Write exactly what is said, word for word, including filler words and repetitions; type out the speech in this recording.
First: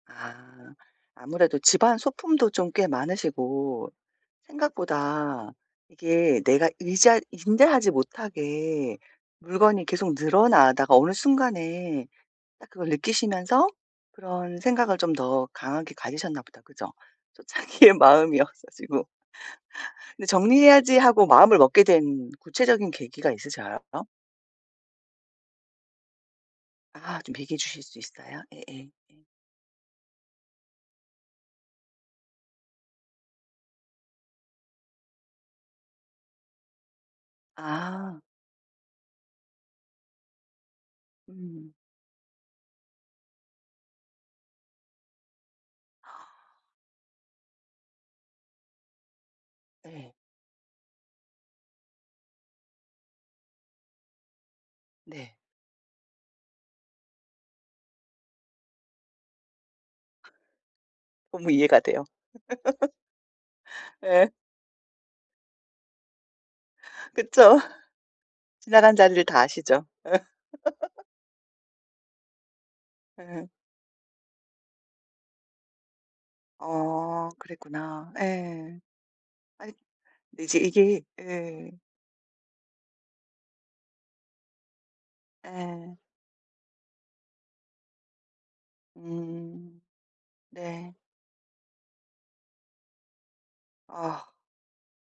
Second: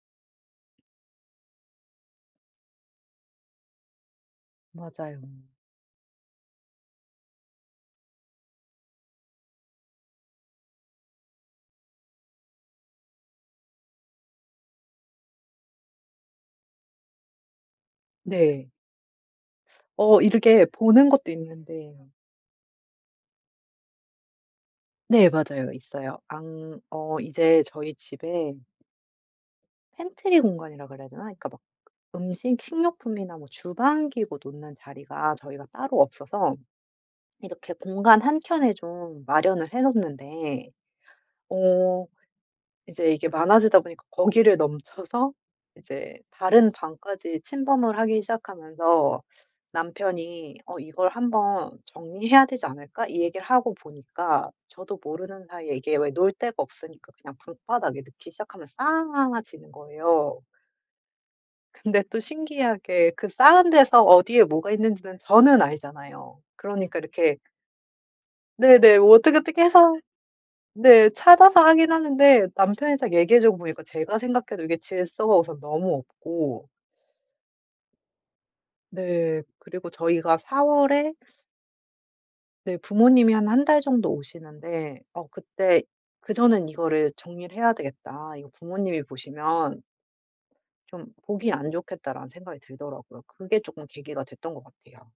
아. 아무래도 집안 소품도 좀 꽤 많으시고 맞아요. 생각보다 이게 내가 의자 응대하지 못하게 물건이 계속 늘어나다가 어느 순간에 딱 그걸 느끼시면서 그런 생각을 좀 더 강하게 가지셨나 보다. 그죠? 또 자기의 마음이 네. 없어지고. 어 근데 이렇게 '정리해야지.' 보는 하고 것도 마음을 있는 먹게 데예요. 된 구체적인 계기가 있으셔요? 네 맞아요. 있어요. 안 어 아 좀 얘기해 이제 주실 저희 수 있어요? 집에 예예. 예. 펜트리 공간이라 그래야 되나? 그러니까 막 음식 식료품이나 뭐 주방 기구 놓는 자리가 저희가 따로 없어서 이렇게 아. 공간 한켠에 좀 마련을 해 놓는데 음. 어 이제 이게 많아지다 보니까 거기를 넘쳐서 이제 다른 방까지 침범을 하기 시작하면서 예. 남편이 "어 이걸 한 번 정리해야 되지 않을까?" 이 얘기를 하고 보니까 저도 네. 모르는 사이에 이게 왜 놓을 데가 없으니까 그냥 방바닥에 놓기 시작하면 쌓아지는 거예요. 너무 이해가 돼요. 근데 또 신기하게 그 쌓은 데서 예. 어디에 뭐가 있는지는 저는 알잖아요. 그러니까 이렇게 그쵸. 지나간 네네. 뭐 자리를 어떻게 다 어떻게 아시죠. 해서 네 찾아서 하긴 하는데 남편이 딱 얘기해 예. 주고 보니까 제가 생각해도 이게 질서가 우선 너무 없고 어 그랬구나. 예. 네. 아니 그리고 저희가 근데 이제 사 이게 월에 예. 네 부모님이 한 한 달 정도 오시는데 어 그때 예. '그전엔 이거를 정리를 해야 되겠다. 이거 부모님이 보시면' 음. 네. '좀 보기 안 좋겠다.'라는 생각이 들더라고요. 그게 쪼끔 계기가 아. 됐던 것 같아요.